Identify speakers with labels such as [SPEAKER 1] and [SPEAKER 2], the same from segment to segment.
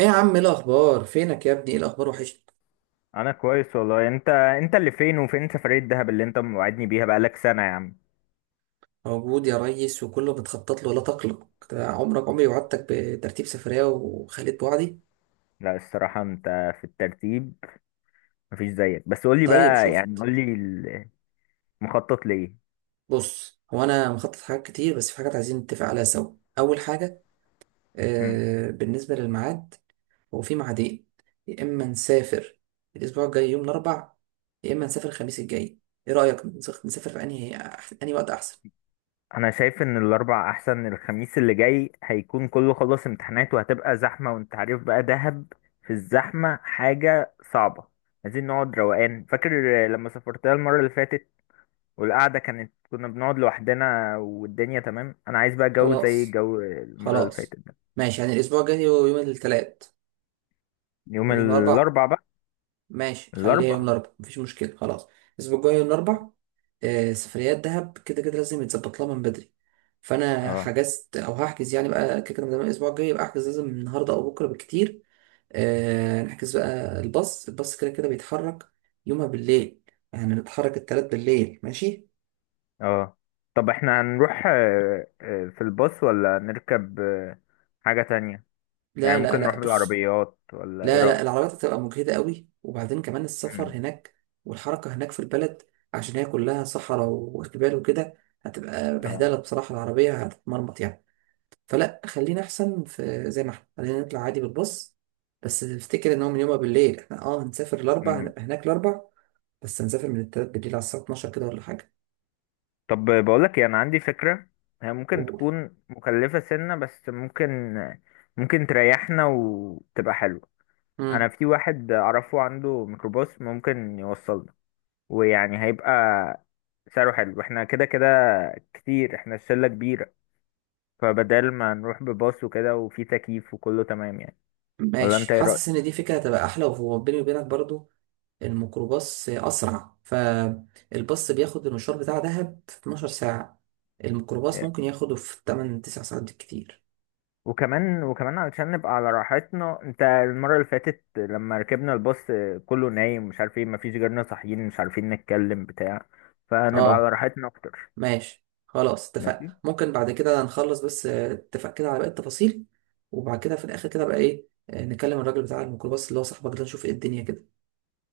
[SPEAKER 1] ايه يا عم، ايه الاخبار؟ فينك يا ابني؟ ايه الاخبار؟ وحشني.
[SPEAKER 2] انا كويس والله. انت اللي فين وفين؟ سفرية دهب اللي انت موعدني بيها بقالك سنة يا عم.
[SPEAKER 1] موجود يا ريس وكله متخطط له ولا تقلق، ده عمرك عمري، وعدتك بترتيب سفرية وخليت وعدي.
[SPEAKER 2] لا الصراحة انت في الترتيب مفيش زيك، بس قولي
[SPEAKER 1] طيب
[SPEAKER 2] بقى، يعني
[SPEAKER 1] شفت.
[SPEAKER 2] قولي المخطط ليه.
[SPEAKER 1] بص، هو انا مخطط حاجات كتير بس في حاجات عايزين نتفق عليها سوا. اول حاجة
[SPEAKER 2] مم.
[SPEAKER 1] آه بالنسبة للميعاد، هو في ميعادين، يا اما نسافر الاسبوع الجاي يوم الاربع، يا اما نسافر الخميس الجاي. ايه رأيك نسافر في انهي وقت احسن؟
[SPEAKER 2] انا شايف ان الاربع احسن، الخميس اللي جاي هيكون كله خلص امتحانات وهتبقى زحمة، وانت عارف بقى دهب في الزحمة حاجة صعبة. عايزين نقعد روقان، فاكر لما سافرتها المرة اللي فاتت والقعدة كانت، كنا بنقعد لوحدنا والدنيا تمام. انا عايز بقى جو زي
[SPEAKER 1] خلاص،
[SPEAKER 2] الجو المرة اللي
[SPEAKER 1] خلاص،
[SPEAKER 2] فاتت.
[SPEAKER 1] ماشي، يعني الاسبوع الجاي هو يوم الثلاث
[SPEAKER 2] يوم
[SPEAKER 1] ولا يوم الاربع؟
[SPEAKER 2] الاربع بقى.
[SPEAKER 1] ماشي، خليها يوم
[SPEAKER 2] الاربع.
[SPEAKER 1] الاربعاء، مفيش مشكله، خلاص. الاسبوع الجاي يوم الاربعاء. آه، سفريات دهب كده كده لازم يتظبط لها من بدري، فانا
[SPEAKER 2] اه،
[SPEAKER 1] حجزت او هحجز يعني بقى، كده كده من الاسبوع الجاي يبقى احجز، لازم من النهارده او بكره بالكتير. آه، نحجز بقى الباص كده كده بيتحرك يومها بالليل، يعني نتحرك التلات بالليل ماشي.
[SPEAKER 2] اه، طب احنا هنروح في الباص ولا نركب حاجة تانية؟ يعني
[SPEAKER 1] لا لا
[SPEAKER 2] ممكن
[SPEAKER 1] لا،
[SPEAKER 2] نروح
[SPEAKER 1] بص،
[SPEAKER 2] بالعربيات ولا ايه
[SPEAKER 1] لا لا،
[SPEAKER 2] رأيك؟
[SPEAKER 1] العربيات هتبقى مجهدة قوي، وبعدين كمان السفر
[SPEAKER 2] مم.
[SPEAKER 1] هناك والحركة هناك في البلد، عشان هي كلها صحراء وجبال وكده، هتبقى
[SPEAKER 2] اه.
[SPEAKER 1] بهدلة بصراحة، العربية هتتمرمط يعني. فلا، خلينا أحسن، في زي ما احنا، خلينا نطلع عادي بالباص. بس افتكر إن هو من يومها بالليل احنا، هنسافر الأربع،
[SPEAKER 2] مم.
[SPEAKER 1] هنبقى هناك الأربع، بس هنسافر من التلات بالليل على الساعة 12 كده ولا حاجة.
[SPEAKER 2] طب بقولك ايه، انا عندي فكرة. هي ممكن
[SPEAKER 1] قول.
[SPEAKER 2] تكون مكلفة سنة بس ممكن، ممكن تريحنا وتبقى حلوة. انا
[SPEAKER 1] مم.
[SPEAKER 2] في واحد اعرفه عنده ميكروباص ممكن يوصلنا، ويعني هيبقى سعره حلو. احنا كده كده كتير، احنا شلة كبيرة. فبدل ما نروح بباص وكده، وفي تكييف وكله تمام يعني. ولا انت
[SPEAKER 1] ماشي.
[SPEAKER 2] ايه
[SPEAKER 1] حاسس
[SPEAKER 2] رأيك؟
[SPEAKER 1] إن دي فكرة هتبقى أحلى، وهو بيني وبينك برضو الميكروباص أسرع، فالباص بياخد المشوار بتاع دهب في 12 ساعة، الميكروباص
[SPEAKER 2] يعني.
[SPEAKER 1] ممكن ياخده في 8 9 ساعات بالكتير.
[SPEAKER 2] وكمان وكمان علشان نبقى على راحتنا، انت المرة اللي فاتت لما ركبنا الباص كله نايم مش عارف ايه، مفيش غيرنا صاحيين مش عارفين نتكلم بتاع. فنبقى على
[SPEAKER 1] اه،
[SPEAKER 2] راحتنا اكتر.
[SPEAKER 1] ماشي خلاص، اتفقنا.
[SPEAKER 2] ماشي،
[SPEAKER 1] ممكن بعد كده نخلص بس اتفق كده على باقي التفاصيل، وبعد كده في الآخر كده بقى إيه، نكلم الراجل بتاع الميكروباص اللي هو صاحبك ده، نشوف إيه الدنيا كده.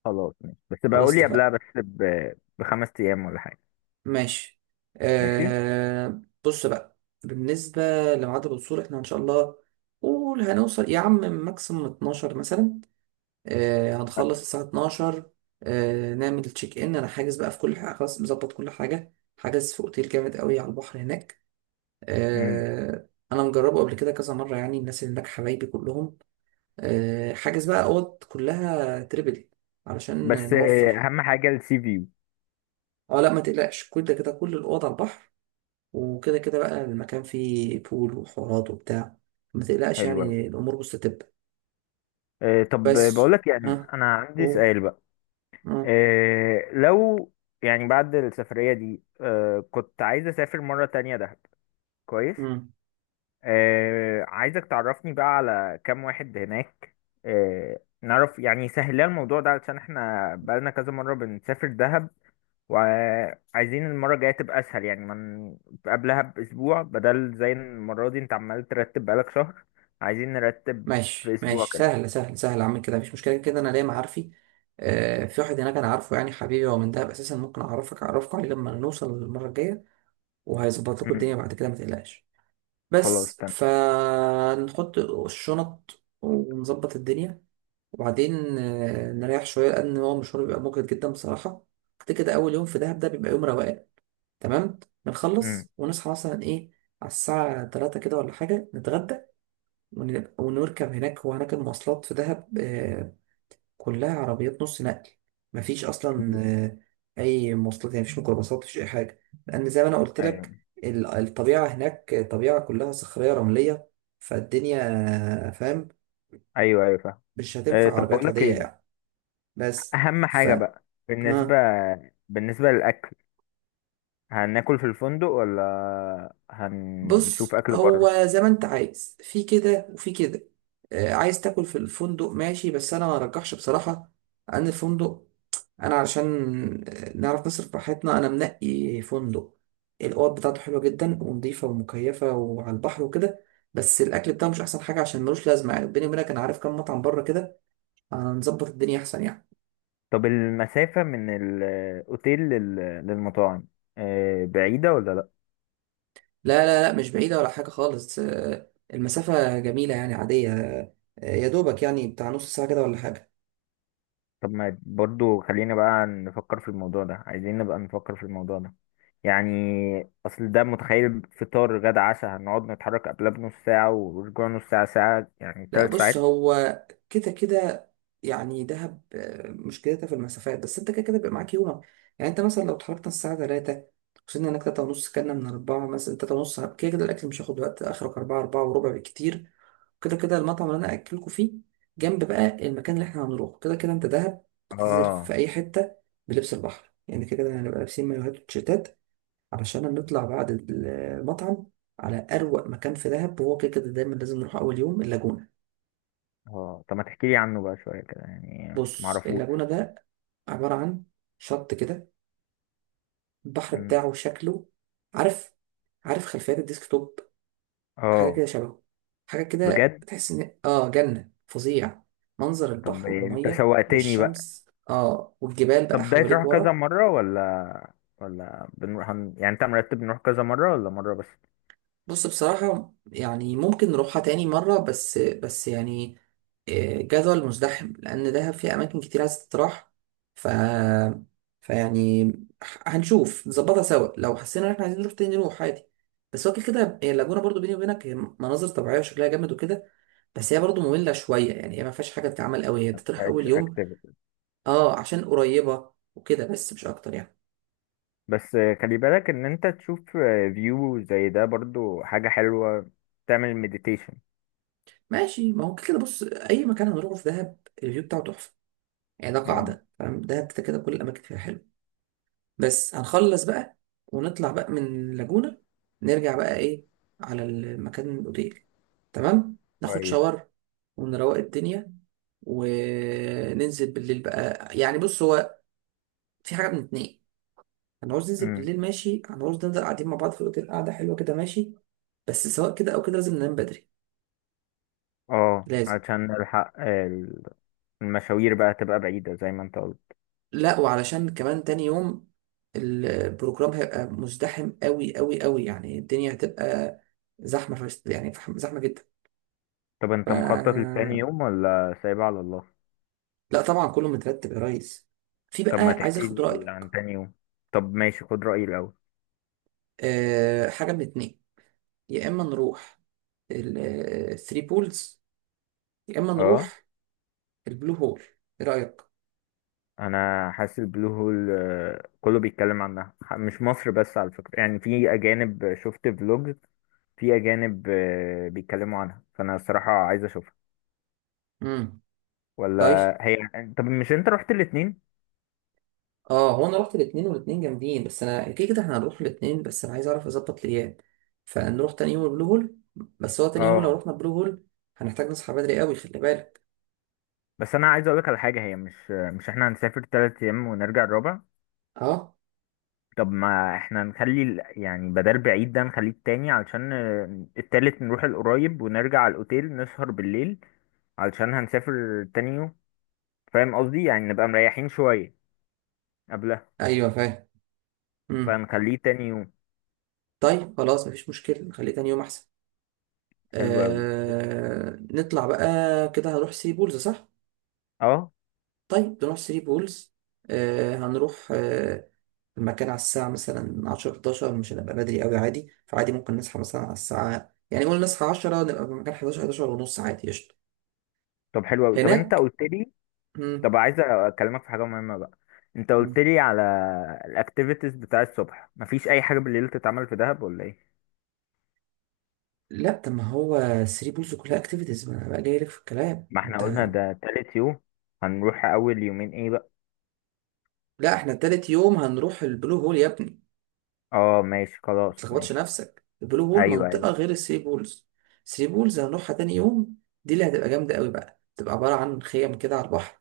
[SPEAKER 2] خلاص ماشي. بس بقى
[SPEAKER 1] خلاص
[SPEAKER 2] قولي قبلها
[SPEAKER 1] اتفقنا.
[SPEAKER 2] بس بخمس ايام ولا حاجة.
[SPEAKER 1] ماشي.
[SPEAKER 2] ماشي.
[SPEAKER 1] آه، بص بقى، بالنسبة لميعاد الوصول، احنا إن شاء الله قول هنوصل يا عم ماكسيموم 12 مثلا، هنخلص
[SPEAKER 2] مثلا.
[SPEAKER 1] الساعة 12. نعمل تشيك ان انا حاجز بقى في كل حاجة، خلاص مظبط كل حاجة، حاجز في اوتيل جامد قوي على البحر هناك،
[SPEAKER 2] امم
[SPEAKER 1] انا مجربه قبل كده كذا مرة، يعني الناس اللي هناك حبايبي كلهم. حاجز بقى اوض كلها تريبل علشان
[SPEAKER 2] بس
[SPEAKER 1] نوفر.
[SPEAKER 2] اهم حاجة السي في.
[SPEAKER 1] اه لا، ما تقلقش، كل ده كده، كل الاوض على البحر، وكده كده بقى المكان فيه بول وحورات وبتاع، ما تقلقش
[SPEAKER 2] حلو اوي.
[SPEAKER 1] يعني، الامور مستتبة.
[SPEAKER 2] اه، طب
[SPEAKER 1] بس.
[SPEAKER 2] بقولك يعني
[SPEAKER 1] ها،
[SPEAKER 2] انا عندي
[SPEAKER 1] قول.
[SPEAKER 2] سؤال بقى.
[SPEAKER 1] اه.
[SPEAKER 2] لو يعني بعد السفرية دي كنت عايز أسافر مرة تانية دهب. كويس.
[SPEAKER 1] مم.
[SPEAKER 2] عايزك تعرفني بقى على كام واحد هناك، نعرف يعني سهلها الموضوع ده، علشان احنا بقالنا كذا مرة بنسافر دهب. وعايزين المرة الجاية تبقى أسهل، يعني من قبلها بأسبوع، بدل زي المرة دي أنت عمال ترتب بقالك شهر. عايزين نرتب في
[SPEAKER 1] ماشي
[SPEAKER 2] أسبوع
[SPEAKER 1] ماشي،
[SPEAKER 2] كده.
[SPEAKER 1] سهل سهل سهل، اعمل كده، مفيش مشكله كده، انا ليا معارفي. آه، في واحد هناك انا عارفه، يعني حبيبي هو من دهب اساسا، ممكن اعرفك عليه لما نوصل المره الجايه، وهيظبط لكم
[SPEAKER 2] مم.
[SPEAKER 1] الدنيا بعد كده، ما تقلقش.
[SPEAKER 2] خلاص
[SPEAKER 1] بس
[SPEAKER 2] تمام.
[SPEAKER 1] فنحط الشنط ونظبط الدنيا، وبعدين آه نريح شويه، لان هو مشوار بيبقى مجهد جدا بصراحه، كده كده اول يوم في دهب ده بيبقى يوم روقان، تمام.
[SPEAKER 2] مم.
[SPEAKER 1] بنخلص ونصحى مثلا ايه على الساعه 3 كده ولا حاجه، نتغدى ونركب هناك. هو هناك المواصلات في دهب كلها عربيات نص نقل، مفيش أصلا أي مواصلات، يعني مفيش ميكروباصات، مفيش أي حاجة، لأن زي ما أنا قلت لك
[SPEAKER 2] ايوه.
[SPEAKER 1] الطبيعة هناك طبيعة كلها صخرية رملية، فالدنيا فاهم،
[SPEAKER 2] ايوه ايوه فاهم.
[SPEAKER 1] مش هتنفع
[SPEAKER 2] طب بقول
[SPEAKER 1] عربيات
[SPEAKER 2] لك
[SPEAKER 1] عادية
[SPEAKER 2] ايه
[SPEAKER 1] يعني. بس.
[SPEAKER 2] اهم
[SPEAKER 1] ف.
[SPEAKER 2] حاجة بقى بالنسبة
[SPEAKER 1] ها.
[SPEAKER 2] بالنسبة للاكل. هناكل في الفندق ولا هنشوف
[SPEAKER 1] بص،
[SPEAKER 2] اكل بره؟
[SPEAKER 1] هو زي ما انت عايز، في كده وفي كده، عايز تاكل في الفندق ماشي، بس انا ما ارجحش بصراحة ان الفندق، انا علشان نعرف نصرف براحتنا، انا منقي فندق الاوض بتاعته حلوة جدا ونضيفة ومكيفة وعلى البحر وكده، بس الاكل بتاعه مش احسن حاجة، عشان ملوش لازمة، يعني بيني وبينك انا عارف كام مطعم بره كده، هنظبط الدنيا احسن يعني.
[SPEAKER 2] طب المسافة من الاوتيل للمطاعم بعيدة ولا لا؟
[SPEAKER 1] لا لا لا، مش بعيدة ولا حاجة خالص، المسافة جميلة يعني، عادية، يا دوبك يعني بتاع نص ساعة كده ولا حاجة.
[SPEAKER 2] طب ما برضو خلينا بقى نفكر في الموضوع ده، عايزين نبقى نفكر في الموضوع ده يعني. اصل ده متخيل، فطار غدا عشاء، هنقعد نتحرك قبلها بنص ساعة ورجوع نص ساعة ساعة، يعني
[SPEAKER 1] لا
[SPEAKER 2] ثلاث
[SPEAKER 1] بص،
[SPEAKER 2] ساعات
[SPEAKER 1] هو كده كده، يعني دهب مشكلتها في المسافات، بس انت كده كده بيبقى معاك يومك. يعني انت مثلا لو اتحركنا الساعة 3، وصلنا هناك 3 ونص، كنا من 4 مثلا، 3 ونص، كده كده الأكل مش هياخد وقت، آخرك 4 وربع بالكتير، كده كده المطعم اللي أنا أكلكوا فيه جنب بقى المكان اللي احنا هنروحه، كده كده انت دهب بتنزل
[SPEAKER 2] اه،
[SPEAKER 1] في أي حتة بلبس البحر، يعني كده كده هنبقى لابسين مايوهات وتيشيرتات، علشان نطلع بعد المطعم على أروق مكان في دهب، وهو كده كده دايما لازم نروح أول يوم اللاجونة.
[SPEAKER 2] اه، طب ما تحكي لي عنه بقى شوية كده، يعني
[SPEAKER 1] بص،
[SPEAKER 2] معرفوش.
[SPEAKER 1] اللاجونة ده عبارة عن شط كده، البحر بتاعه شكله، عارف، عارف خلفيات الديسكتوب؟ حاجة
[SPEAKER 2] اه.
[SPEAKER 1] كده شبهه، حاجة كده
[SPEAKER 2] بجد.
[SPEAKER 1] تحس إن آه، جنة فظيع، منظر
[SPEAKER 2] طب
[SPEAKER 1] البحر
[SPEAKER 2] انت
[SPEAKER 1] والمية
[SPEAKER 2] شوقتني بقى.
[SPEAKER 1] والشمس، آه، والجبال بقى
[SPEAKER 2] طب ده هتروح
[SPEAKER 1] حواليك
[SPEAKER 2] كذا
[SPEAKER 1] ورا.
[SPEAKER 2] مرة ولا يعني انت مرتب نروح كذا مرة ولا مرة بس؟
[SPEAKER 1] بص، بصراحة يعني ممكن نروحها تاني مرة، بس بس يعني جدول مزدحم، لأن دهب فيه أماكن كتير عايز تتراح. ف. فيعني هنشوف نظبطها سوا، لو حسينا إن إحنا عايزين نروح تاني نروح عادي. بس هو كده كده هي اللاجونة، برضو بيني وبينك هي مناظر طبيعية وشكلها جامد وكده، بس هي برضو مملة شوية، يعني هي ما فيهاش حاجة تتعمل قوي، هي تتراح أول يوم.
[SPEAKER 2] اكتيفيتي.
[SPEAKER 1] أه عشان قريبة وكده، بس مش أكتر يعني.
[SPEAKER 2] بس خلي بالك ان انت تشوف فيو زي ده برضو حاجة حلوة، تعمل مديتيشن.
[SPEAKER 1] ماشي، ما هو كده كده. بص، أي مكان هنروحه في دهب الفيو بتاعه تحفة، يعني ده
[SPEAKER 2] امم.
[SPEAKER 1] قاعدة، فاهم، دهب كده كده كل الأماكن فيها حلوة. بس هنخلص بقى، ونطلع بقى من لاجونا، نرجع بقى ايه على المكان الاوتيل، تمام، ناخد
[SPEAKER 2] كويس.
[SPEAKER 1] شاور ونروق الدنيا، وننزل بالليل بقى. يعني بص، هو في حاجة من اتنين، هنعوز ننزل
[SPEAKER 2] امم.
[SPEAKER 1] بالليل ماشي، هنعوز ننزل قاعدين مع بعض في الأوتيل قعدة حلوة كده ماشي، بس سواء كده أو كده، لازم ننام بدري.
[SPEAKER 2] اه
[SPEAKER 1] لازم.
[SPEAKER 2] عشان نلحق المشاوير بقى تبقى بعيدة زي ما انت قلت.
[SPEAKER 1] لا، وعلشان كمان تاني يوم البروجرام هيبقى مزدحم قوي قوي قوي، يعني الدنيا هتبقى زحمة فشت، يعني زحمة جدا.
[SPEAKER 2] طب
[SPEAKER 1] ف...
[SPEAKER 2] انت مخطط لتاني يوم ولا سايبها على الله؟
[SPEAKER 1] لا طبعا، كله مترتب يا ريس. في
[SPEAKER 2] طب
[SPEAKER 1] بقى
[SPEAKER 2] ما
[SPEAKER 1] عايز
[SPEAKER 2] تحكي
[SPEAKER 1] اخد
[SPEAKER 2] لي
[SPEAKER 1] رايك،
[SPEAKER 2] عن تاني يوم. طب ماشي، خد رأيي الأول.
[SPEAKER 1] أه، حاجه من اتنين، يا اما نروح الثري بولز، يا اما
[SPEAKER 2] اه،
[SPEAKER 1] نروح البلو هول، ايه رايك؟
[SPEAKER 2] انا حاسس البلو هول كله بيتكلم عنها، مش مصر بس على فكرة، يعني في اجانب شفت فلوج، في اجانب بيتكلموا عنها، فانا الصراحة عايز اشوفها.
[SPEAKER 1] امم، طيب.
[SPEAKER 2] ولا هي. طب مش انت رحت الاتنين؟
[SPEAKER 1] اه، هو انا رحت الاتنين، والاتنين جامدين، بس انا كده كده احنا هنروح الاتنين، بس انا عايز اعرف اظبط الايام، فنروح تاني يوم البلو هول، بس هو تاني يوم لو
[SPEAKER 2] اه.
[SPEAKER 1] رحنا البلو هول هنحتاج نصحى بدري قوي، خلي بالك.
[SPEAKER 2] بس انا عايز اقولك على حاجة، هي مش احنا هنسافر 3 ايام ونرجع الرابع؟
[SPEAKER 1] اه.
[SPEAKER 2] طب ما احنا نخلي يعني بدل بعيد ده نخليه التاني، علشان التالت نروح القريب ونرجع على الاوتيل نسهر بالليل، علشان هنسافر تاني يوم. فاهم قصدي، يعني نبقى مريحين شوية قبل.
[SPEAKER 1] ايوه فاهم. امم،
[SPEAKER 2] فنخليه تاني يوم.
[SPEAKER 1] طيب خلاص مفيش مشكله، نخليه تاني يوم احسن.
[SPEAKER 2] حلو قوي.
[SPEAKER 1] آه نطلع بقى، كده هنروح ثري بولز صح؟
[SPEAKER 2] اه.
[SPEAKER 1] طيب نروح ثري بولز. آه، هنروح آه، المكان على الساعة مثلا عشرة حداشر، مش هنبقى بدري أوي عادي، فعادي ممكن نصحى مثلا على الساعة، يعني قول نصحى عشرة، نبقى في مكان حداشر، حداشر ونص عادي قشطة.
[SPEAKER 2] طب حلو قوي. طب انت
[SPEAKER 1] هناك.
[SPEAKER 2] قلت لي.
[SPEAKER 1] مم.
[SPEAKER 2] طب عايز اكلمك في حاجه مهمه بقى. انت قلت
[SPEAKER 1] مم.
[SPEAKER 2] لي على الاكتيفيتيز بتاع الصبح، مفيش اي حاجه بالليل تتعمل في دهب ولا ايه؟
[SPEAKER 1] لا طب، ما هو ثري بولز كلها اكتيفيتيز، ما انا بقى جاي لك في الكلام
[SPEAKER 2] ما
[SPEAKER 1] انت.
[SPEAKER 2] احنا قلنا ده تالت يوم، هنروح اول يومين ايه بقى؟
[SPEAKER 1] لا، احنا تالت يوم هنروح البلو هول يا ابني،
[SPEAKER 2] اه ماشي
[SPEAKER 1] ما
[SPEAKER 2] خلاص
[SPEAKER 1] تلخبطش
[SPEAKER 2] ماشي.
[SPEAKER 1] نفسك، البلو هول
[SPEAKER 2] ايوه ايوه.
[SPEAKER 1] منطقة غير الثري بولز، الثري بولز هنروحها تاني يوم، دي اللي هتبقى جامدة قوي بقى، تبقى عبارة عن خيم كده على البحر،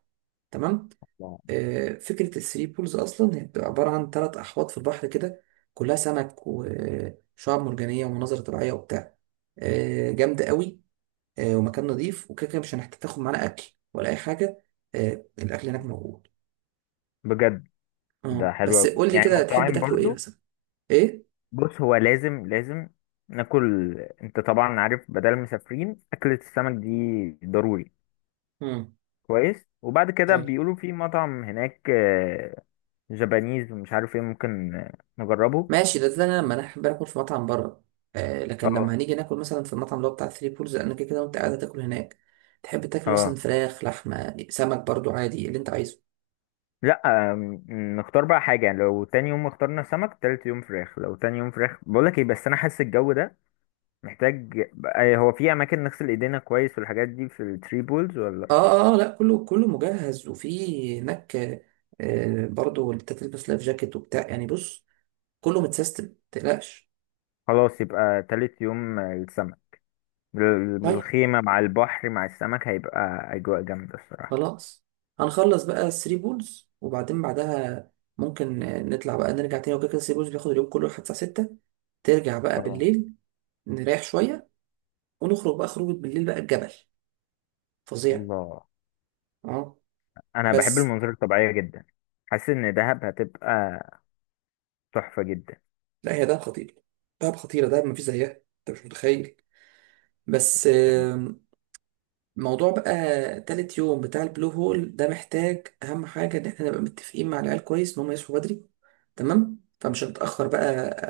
[SPEAKER 1] تمام.
[SPEAKER 2] لا.
[SPEAKER 1] آه، فكرة الثري بولز أصلا هي بتبقى عبارة عن تلات أحواض في البحر كده، كلها سمك وشعاب مرجانية ومناظر طبيعية وبتاع، آه جامدة قوي. آه، ومكان نظيف، وكده كده مش هنحتاج تاخد معانا أكل ولا أي حاجة، آه الأكل هناك موجود.
[SPEAKER 2] بجد. ده
[SPEAKER 1] اه
[SPEAKER 2] حلو
[SPEAKER 1] بس
[SPEAKER 2] قوي
[SPEAKER 1] قول لي
[SPEAKER 2] يعني،
[SPEAKER 1] كده تحب
[SPEAKER 2] مطاعم
[SPEAKER 1] تاكله إيه
[SPEAKER 2] برضو.
[SPEAKER 1] مثلا؟ إيه؟
[SPEAKER 2] بص هو لازم لازم ناكل، انت طبعا عارف بدل المسافرين اكلة السمك دي ضروري.
[SPEAKER 1] مم.
[SPEAKER 2] كويس. وبعد كده
[SPEAKER 1] طيب،
[SPEAKER 2] بيقولوا في مطعم هناك جابانيز ومش عارف ايه، ممكن نجربه.
[SPEAKER 1] ماشي. ده لما انا احب ناكل في مطعم بره، آه، لكن لما
[SPEAKER 2] اه.
[SPEAKER 1] هنيجي ناكل مثلا في المطعم اللي هو بتاع ثري بولز، لان كده كده وانت قاعد تاكل هناك، تحب تاكل مثلا
[SPEAKER 2] اه.
[SPEAKER 1] فراخ لحمه سمك، برضو عادي اللي انت عايزه.
[SPEAKER 2] لا، نختار بقى حاجة يعني، لو تاني يوم اخترنا سمك تالت يوم فراخ، لو تاني يوم فراخ بقولك ايه، بس انا حاسس الجو ده محتاج. هو في اماكن نغسل ايدينا كويس والحاجات دي في التري بولز ولا؟
[SPEAKER 1] اه اه لا، كله مجهز، وفي هناك آه، برضو انت تلبس لايف جاكيت وبتاع، يعني بص كله متسيستم، متقلقش.
[SPEAKER 2] خلاص يبقى تالت يوم السمك.
[SPEAKER 1] طيب
[SPEAKER 2] الخيمة مع البحر مع السمك هيبقى اجواء جامدة الصراحة.
[SPEAKER 1] خلاص، هنخلص بقى الثري بولز وبعدين بعدها ممكن نطلع بقى نرجع تاني، وكده كده الثري بولز بياخد اليوم كله لحد الساعه 6، ترجع بقى
[SPEAKER 2] اه.
[SPEAKER 1] بالليل، نريح شويه، ونخرج بقى خروجة بالليل بقى، الجبل فظيع.
[SPEAKER 2] الله.
[SPEAKER 1] اه
[SPEAKER 2] انا بحب
[SPEAKER 1] بس.
[SPEAKER 2] المناظر الطبيعيه جدا. حاسس ان دهب هتبقى تحفه جدا.
[SPEAKER 1] لا، هي دهب خطير، دهب خطيرة، دهب مفيش زيها، انت مش متخيل. بس موضوع بقى تالت يوم بتاع البلو هول ده، محتاج أهم حاجة إن احنا نبقى متفقين مع العيال كويس إن هم يصحوا بدري، تمام، فمش هنتأخر بقى،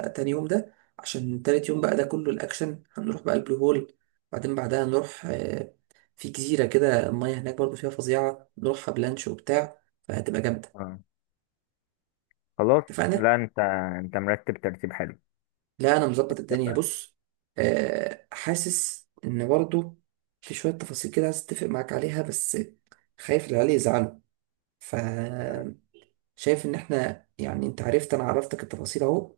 [SPEAKER 1] تاني يوم ده عشان تالت يوم بقى ده كله الأكشن، هنروح بقى البلو هول، بعدين بعدها نروح في جزيرة كده المية هناك برضه فيها فظيعة، نروحها بلانش وبتاع، فهتبقى جامدة.
[SPEAKER 2] اه. خلاص.
[SPEAKER 1] اتفقنا؟
[SPEAKER 2] لا انت مرتب ترتيب حلو.
[SPEAKER 1] لا انا مظبط الدنيا
[SPEAKER 2] اتفقنا.
[SPEAKER 1] بص. آه، حاسس ان برضو في شويه تفاصيل كده عايز اتفق معاك عليها، بس خايف العيال يزعلوا، فشايف ان احنا يعني، انت عرفت، انا عرفتك التفاصيل اهو،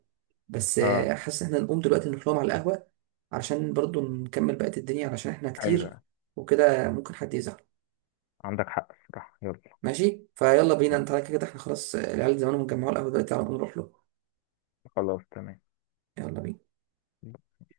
[SPEAKER 1] بس
[SPEAKER 2] اه.
[SPEAKER 1] حاسس ان احنا نقوم دلوقتي نروح لهم على القهوه، علشان برضو نكمل بقيه الدنيا، علشان احنا كتير
[SPEAKER 2] ايوه
[SPEAKER 1] وكده ممكن حد يزعل.
[SPEAKER 2] عندك حق الصراحه. يلا.
[SPEAKER 1] ماشي، فيلا بينا،
[SPEAKER 2] أيوه.
[SPEAKER 1] انت على كده احنا خلاص، العيال زمانهم جمعوا القهوه دلوقتي، على طول نروح له.
[SPEAKER 2] خلاص تمام.
[SPEAKER 1] يلا بينا.